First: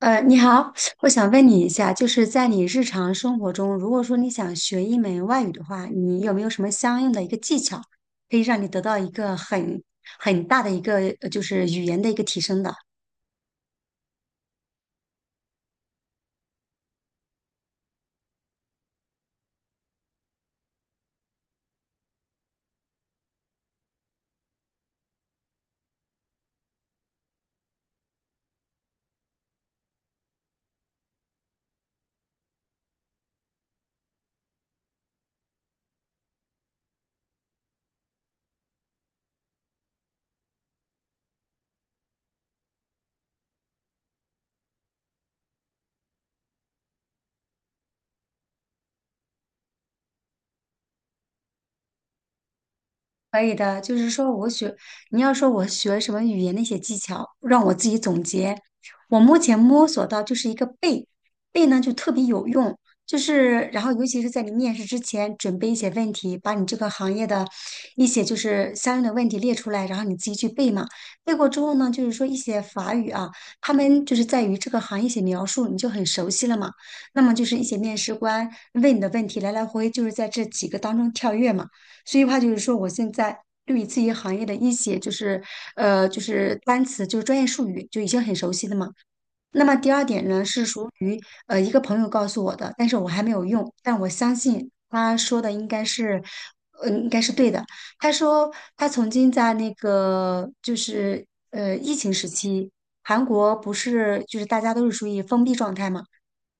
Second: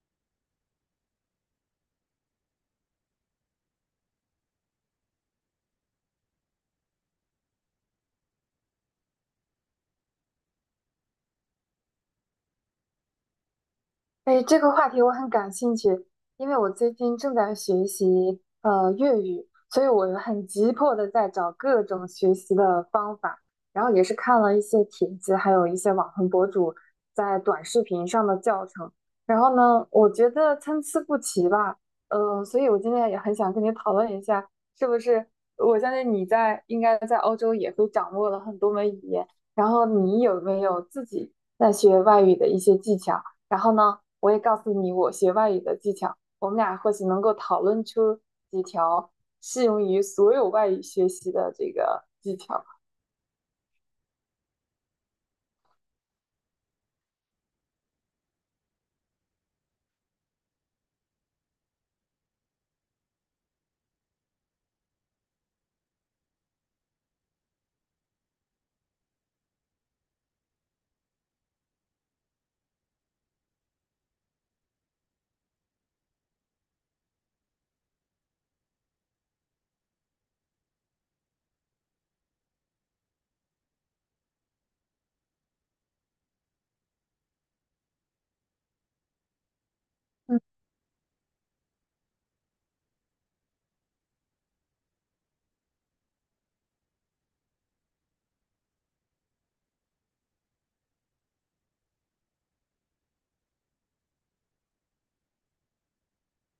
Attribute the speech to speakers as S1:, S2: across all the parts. S1: 你好，我想问你一下，就是在你日常生活中，如果说你想学一门外语的话，你有没有什么相应的一个技巧，可以让你得到一个很大的一个就是语言的一个提升的？
S2: 哎，这个话题我很感兴趣，因为我最近正在学习粤语，所以我很急迫的在找各种学习的方法，然后也是看了一些帖子，还有一些网红博主在短视频上的教程，然后呢，我觉得参差不齐吧。所以我今天也很想跟你讨论一下，是不是我相信你在应该在欧洲也会掌握了很多门语言，然后你有没有自己在学外语的一些技巧？然后呢，我也告诉你我学外语的技巧，我们俩或许能够讨论出几条适用于所有外语学习的这个技巧。
S1: 可以的，就是说我学，你要说我学什么语言的一些技巧，让我自己总结。我目前摸索到就是一个背，背呢就特别有用，就是然后尤其是在你面试之前准备一些问题，把你这个行业的一些就是相应的问题列出来，然后你自己去背嘛。背过之后呢，就是说一些法语啊，他们就是在于这个行业一些描述，你就很熟悉了嘛。那么就是一些面试官问你的问题，来来回回就是在这几个当中跳跃嘛。所以话就是说，我现在对于自己行业的一些就是就是单词就是专业术语就已经很熟悉了嘛。那么第二点
S2: 嗯
S1: 呢，是属于一个朋友告诉我的，但是我还没有用，但我相信他说的应该是，应该是对的。他说他曾经在那个就是疫情时期，韩国不是就是大家都是属于封闭状态嘛，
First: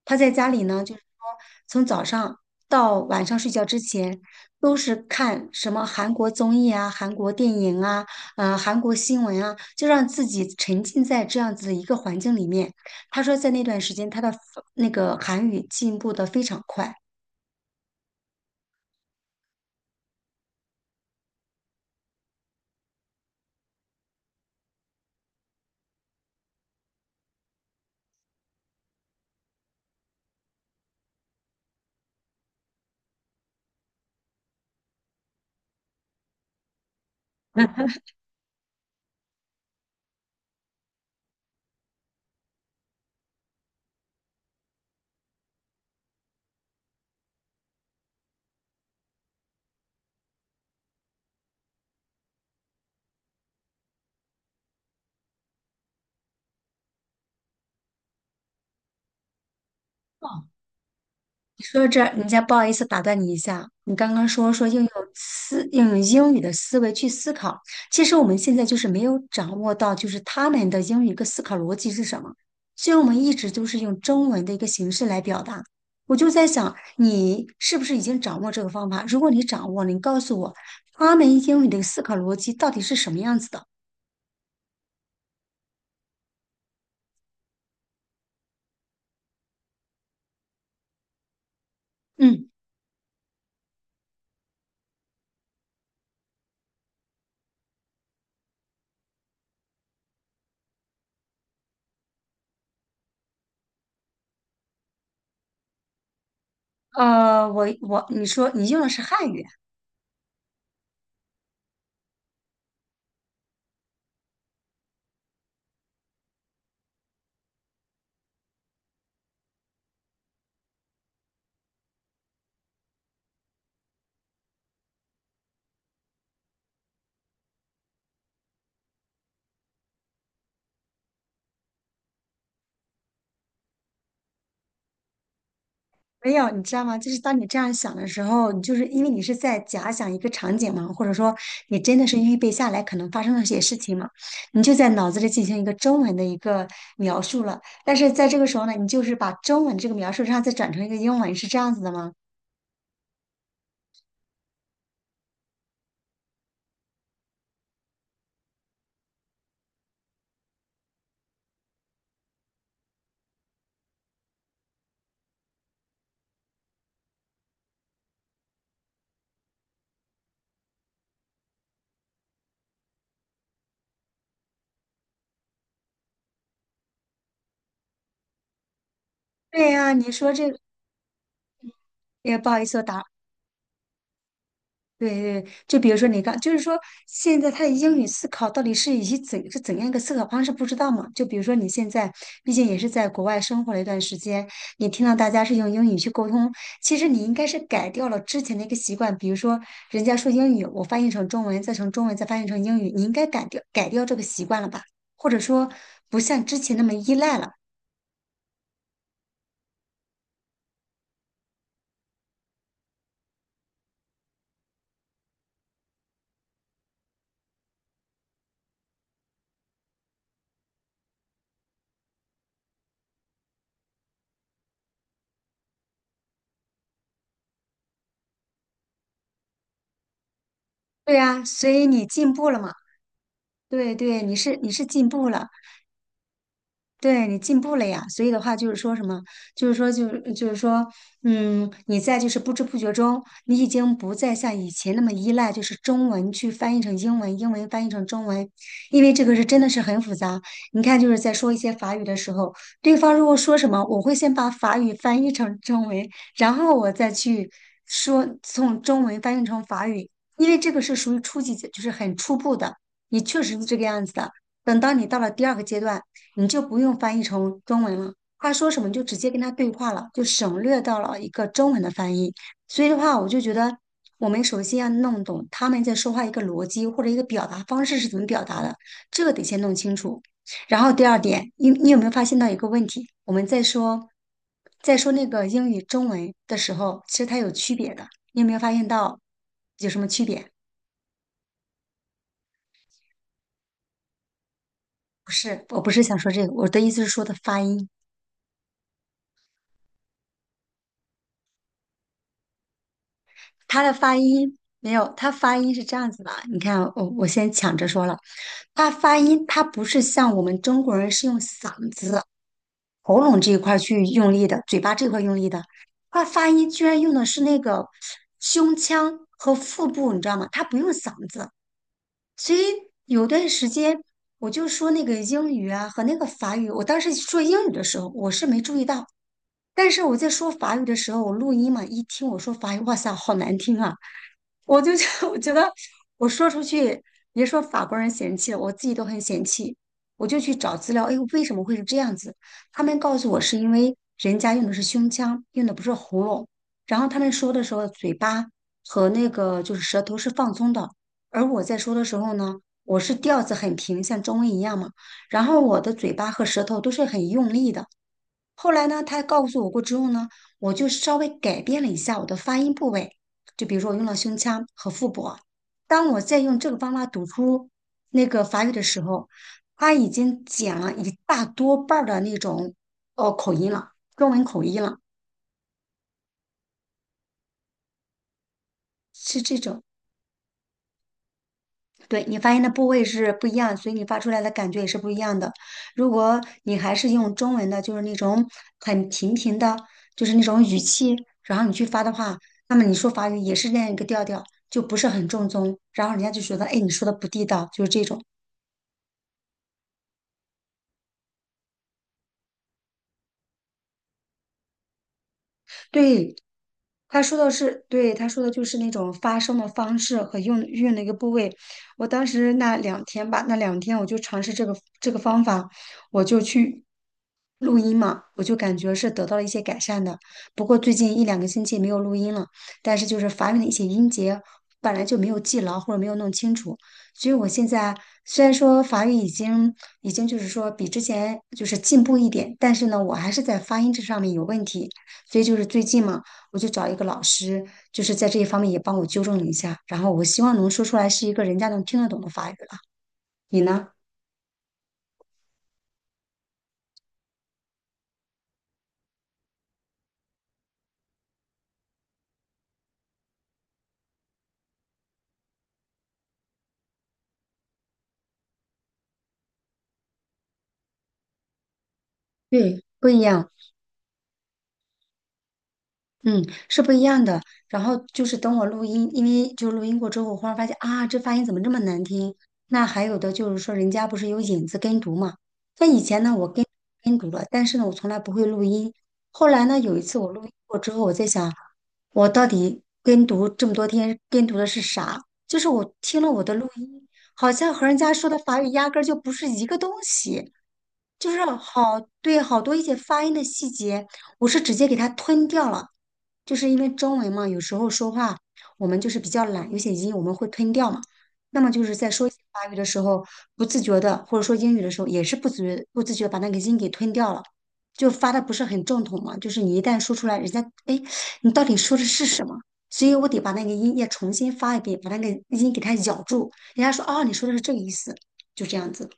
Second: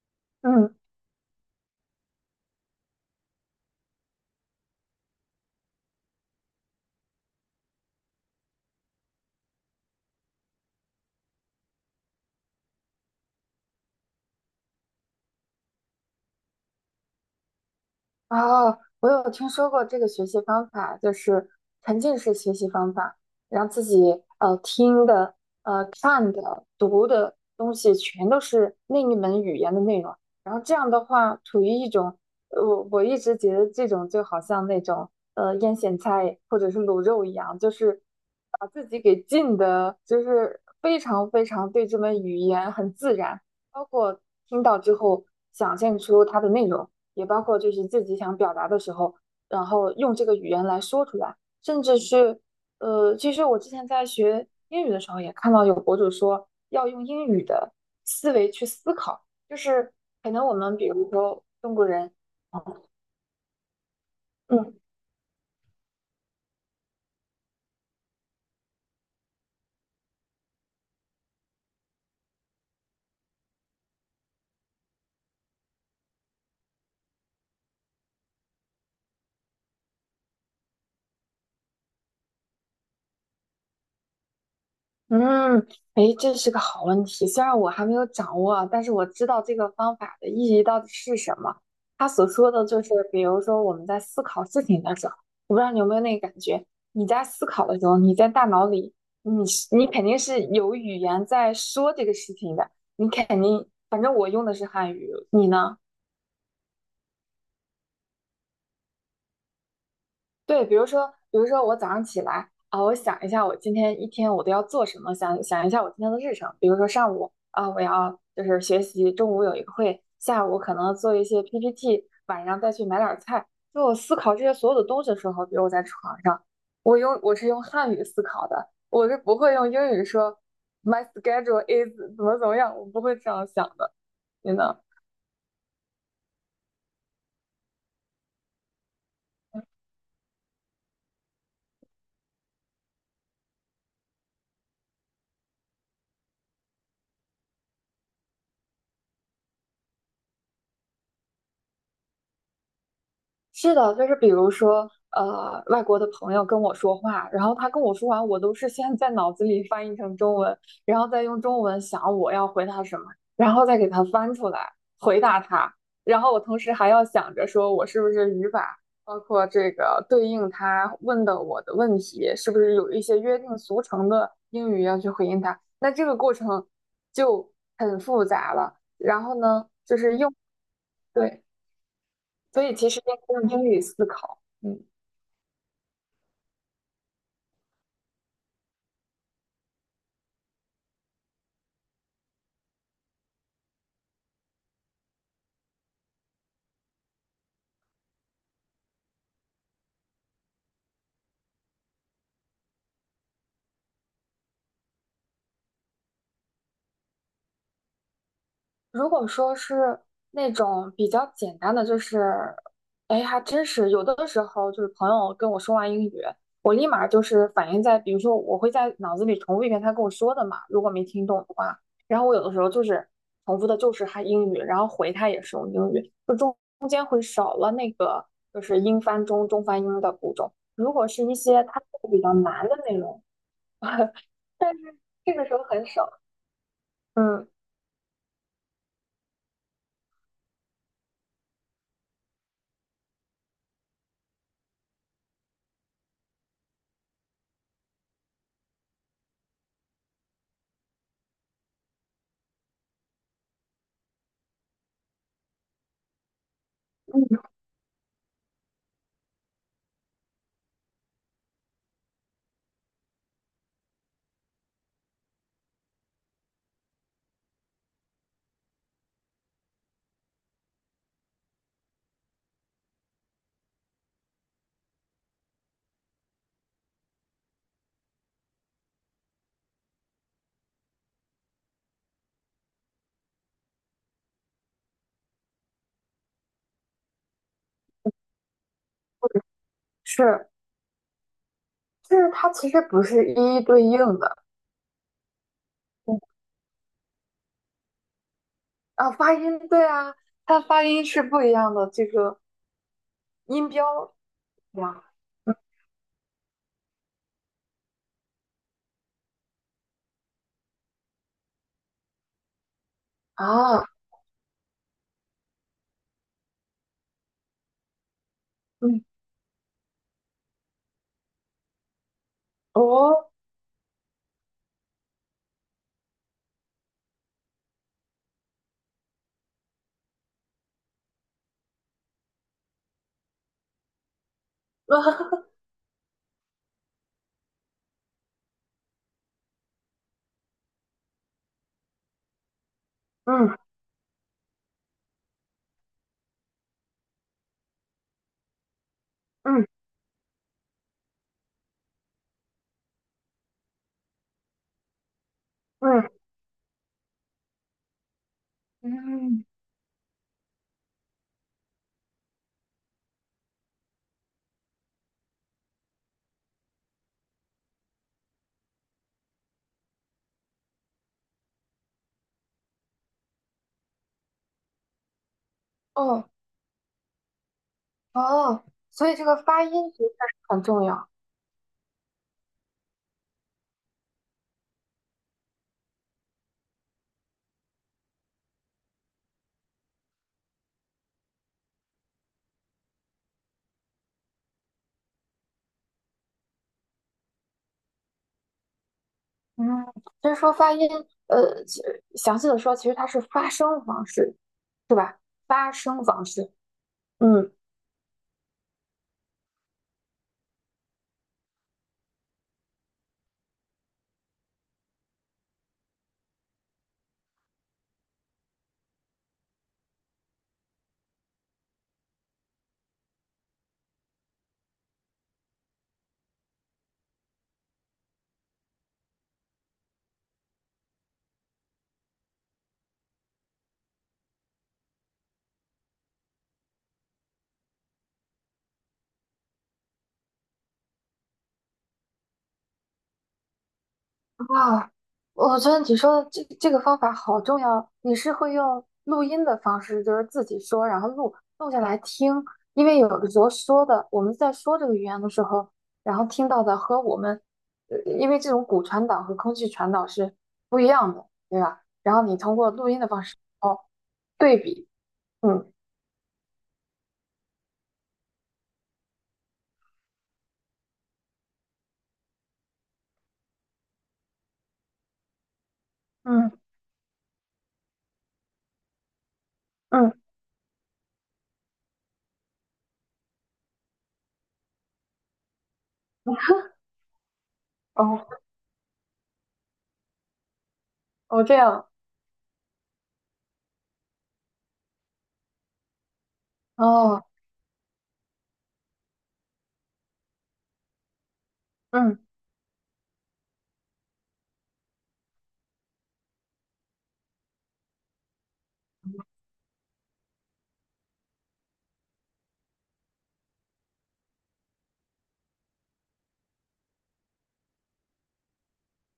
S1: 他在家里
S2: 嗯。
S1: 呢，就是说从早上到晚上睡觉之前，都是看什么韩国综艺啊、韩国电影啊、韩国新闻啊，就让自己沉浸在这样子的一个环境里面。他说在那段时间他的那个韩语进步的非常快。
S2: 哦，我有听说过这个学习方法，就是沉浸式学习方法，让自己听的、看的、读的东西全都是另一门语言的内容。然后这样的话，处于一种我一直觉得这种就好像那种腌咸菜或者是卤肉一样，就是把自己给浸的，就是非常非常对这门语言很自然，包括听到之后想象出它的内容。也包括就是自己想表达的时候，然后用这个语言来说出来，甚至是其实我之前在学英语的时候也看到有博主说要用英语的思维去思考，就是可能我们比如说
S1: 你
S2: 中
S1: 说到
S2: 国
S1: 这儿，
S2: 人。
S1: 人家不好意思打断你一下，你刚刚说说
S2: 嗯，
S1: 应用思应用英语的思维去思考，其实我们现在就是没有掌握到，就是他们的英语一个思考逻辑是什么，所以我们一直都是用中文的一个形式来表达。我就在想，你是不是已经掌握这个方法？如果你掌握了，你告诉我，他们英语的思考逻辑到底是什么样子的？
S2: 嗯，哎，这是个好问题。虽然我还没有掌握啊，但是我知道这个方法的意义到底是什么。他所
S1: 嗯，
S2: 说的就是，比如说我们在思考事情的时候，我不知道你有没有那个感觉，你在思考的时候，你在大脑里，你是你肯定是有语言在说这个事情的，你肯定，反正我用的是汉语，你呢？
S1: 呃，我你说你用的是汉语。
S2: 对，比如说我早上起来啊，我想一下我今天一天我都要做什么，想一下我今天的日程。比如说上午啊，我要就是学习，中午有一个会，下午可能做一些 PPT，晚上再去买点儿菜。就我思考这些所有的东西的时候，比如我在床上，我是用汉语思考的，我是不会用英语说 my schedule is 怎么怎么样，我不会这样想的。你呢？
S1: 没有，你知道吗？就是当你这样想的时候，你就是因为你是在假想一个场景嘛，或者说你真的是预备下来可能发生的一些事情嘛，你就在脑子里进行一个中文的一个描述了。但是在这个时候呢，你就是把中文这个描述，上再转成一个英文，是这样子的吗？
S2: 是的，就是比如说，外国的朋友跟我说话，然后他跟我说完，我都是先在脑子里翻译成中文，然后再用中文想我要回答什么，然后再给他翻出来回答他，然后我同时还要想着说我是不是语法，包括这个对应他问的我的问题，是不是有一些约定俗成的英语要去回应他，那这个过程就很复杂了。然后呢，
S1: 对呀、
S2: 就
S1: 你
S2: 是
S1: 说
S2: 用，
S1: 这
S2: 对，
S1: 也不好
S2: 所
S1: 意
S2: 以
S1: 思，我
S2: 其实
S1: 打
S2: 应该用英语思考。嗯。
S1: 对对，就比如说你刚，就是说现在他的英语思考到底是以及怎是怎样一个思考方式，不知道嘛？就比如说你现在，毕竟也是在国外生活了一段时间，你听到大家是用英语去沟通，其实你应该是改掉了之前的一个习惯，比如说人家说英语，我翻译成中文，再从中文再翻译成英语，你应该改掉这个习惯了吧？或者说不像之前那么依赖了。
S2: 如果说是那种比较简单的，就是，哎，还真是有的时候就是朋友跟我说完英语，我立马就是反应在，比如说我会在脑子里重复一遍他跟我说的嘛，如果没听懂的话，然后我有的时候就是重复的就是他英语，然后回他也是用英语，中间会少了那个就是英翻中、中翻英的步骤。如果
S1: 对
S2: 是一
S1: 啊，
S2: 些
S1: 所
S2: 他
S1: 以你
S2: 比
S1: 进
S2: 较
S1: 步了
S2: 难
S1: 嘛？
S2: 的内容，
S1: 对 对，你是你
S2: 但
S1: 是
S2: 是
S1: 进步
S2: 这个
S1: 了。
S2: 时候很少。
S1: 对你
S2: 嗯，
S1: 进步了呀，所以的话就是说什么，就是说就就是说，嗯，你在就是不知不觉中，你已经不再像以前那么依赖，就是中文去翻译成英文，英文翻译成中文，因为这个是真的是很复杂。你看，就是在说一些法语的时候，对方如果说什么，我会先把法语翻译成中文，然后我再
S2: 嗯，
S1: 去说从中文翻译成法语，因为这个是属于初级阶，就是很初步的，你确实是这个样子的。等到你到了第二个阶段。你就不用翻译成中文了。他说什么你就直接跟他对话了，就省略到了一个中文的翻译。所以的话，我就觉得我们首先要弄懂他们在说话一个逻辑或者一个表达方式是怎么表达的，这个得先弄清楚。然后第二点，你有没有发现到一个问题？我们在说那个英语中文的时候，其实它有区别的。你有没有发现到有什么区
S2: 是。
S1: 别？
S2: 就是它其实不是一一对应的。
S1: 不是，我不是想
S2: 嗯，
S1: 说这个，我的意思是说的发音。
S2: 啊，发音对啊，它发音是不一样的，这个音
S1: 他的
S2: 标
S1: 发音没
S2: 呀。
S1: 有，他
S2: 嗯，
S1: 发音是这样子的。你看，我先抢着说了，他发音他不是像我们中国人是用嗓子、喉咙这一块
S2: 啊，
S1: 儿
S2: 啊，
S1: 去用力的，嘴巴这块儿用力的，他发音居然用的是那个胸
S2: 嗯，
S1: 腔和腹部，你知道吗？他不用嗓子，所以有
S2: 哦。
S1: 段时间我就说那个英语啊和那个法语，我当时说英语的时候我是没注意到。但是我在说法语的时候，我录音嘛，一听我说法语，哇塞，好难听啊！我就觉得 我 觉得我说出去，别说法国人嫌弃了，我自己都很嫌弃。我就去找资料，哎，为什么会是这样子？他们告诉我
S2: 嗯，
S1: 是因为人家用的是胸腔，用的不是喉咙。然后他们说的时候，嘴巴和那个
S2: 嗯，
S1: 就是舌头是放松的，而我在说的时候呢，我是调子很平，像中文一样嘛。然后我的嘴
S2: 嗯，
S1: 巴和舌头都是很用力的，后来呢，他
S2: 嗯，
S1: 告诉我过之后呢，我就稍微改变了一下我的发音部位，就比如说我用了胸腔和腹部。当我在用这个方法读出那个法语的时候，他已经减了一大多半儿的那种哦口音了，中文口音了，
S2: 哦，哦，所以这个
S1: 是这
S2: 发
S1: 种。
S2: 音其实很重要。
S1: 对你发音的部位是不一样，所以你发出来的感觉也是不一样的。如果你还是用中文的，就是那种很平平的，就是那种语气，然后你去发的话，那么你说法语也是那样一个调调，就不是很正宗，然后人家就觉得，哎，你说的不地道，就是这种。
S2: 嗯，就是说发音，其实详细的说，其实它是发声方式，是吧？发声方
S1: 对，
S2: 式。
S1: 他说的
S2: 嗯。
S1: 是，对，他说的就是那种发声的方式和用运用的一个部位。我当时那两天吧，那两天我就尝试这个方法，我就去录音嘛，我就感觉是得到了一些改善的。不过最近一两个星期没有录音了，但是就是法语的一些音节本来就没有记牢或者没有弄清楚，所以我现在虽然说法语已经就是说比之前就是进步一点，但是呢，我还是在发音这上面有问题。所以就是最近嘛，我就找一个老师，就是在这一方面也帮我纠正了一下，然后我希望能说出来是一个人家能听得懂的法语了。你呢？
S2: 哇，我觉得你说的这个方法好重要。你是会用录音的方式，就是自己说，然后录下来听，因为有的时候说的，我们在说这个语言的时候，然后听到的和我们，因为这种骨传导和空气传导是不一样的，对吧？然后你通过
S1: 对，
S2: 录音的
S1: 不一
S2: 方式。
S1: 样，
S2: 哦，对比。嗯
S1: 嗯，是不一样的。然后就是等我录音，因为就录音过之后，我忽然发现啊，这发音怎么这么难听？那还有的就是说，人家不是有引子跟读嘛？那以前呢，我
S2: 嗯
S1: 跟跟读了，但是呢，我从来不会录音。后来呢，有一
S2: 嗯。
S1: 次我录音过之后，我在想，我到底跟读这么多天跟读的是啥？就是我听了我的录音，好像和人家说的
S2: 哦，
S1: 法语压根儿就不是一个东西。就是
S2: 哦这样。
S1: 好，对，好多一些发音的细节，我是直接给它吞掉了，就是因为中
S2: 哦
S1: 文嘛，有时候说话我们就是比较懒，有些音我们会吞掉嘛。那么就是在
S2: 嗯。
S1: 说一些法语的时候，不自觉的，或者说英语的时候，也是不自觉把那个音给吞掉了，就发的不是很正统嘛。就是你一旦说出来，人家哎，你到底说的是什么？所以我得把那个音也重新发一遍，把那个音给它咬住，人家说哦，你说的是这个意思，就这样子。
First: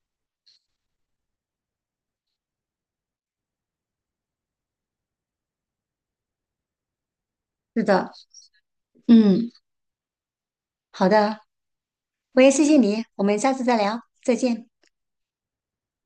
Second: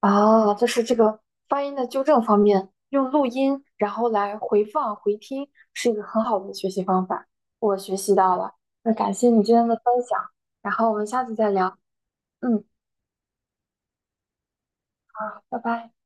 S2: 啊，就是这个发音的纠正方面，用录音然后来回放回听，是一个很好的学习方法。我
S1: 是
S2: 学
S1: 的，
S2: 习到了。那感谢你
S1: 嗯。
S2: 今天的分享，然后我们
S1: 好
S2: 下次
S1: 的，
S2: 再聊。
S1: 我也
S2: 嗯，
S1: 谢谢你，我们下次再聊，再见。
S2: 好拜拜。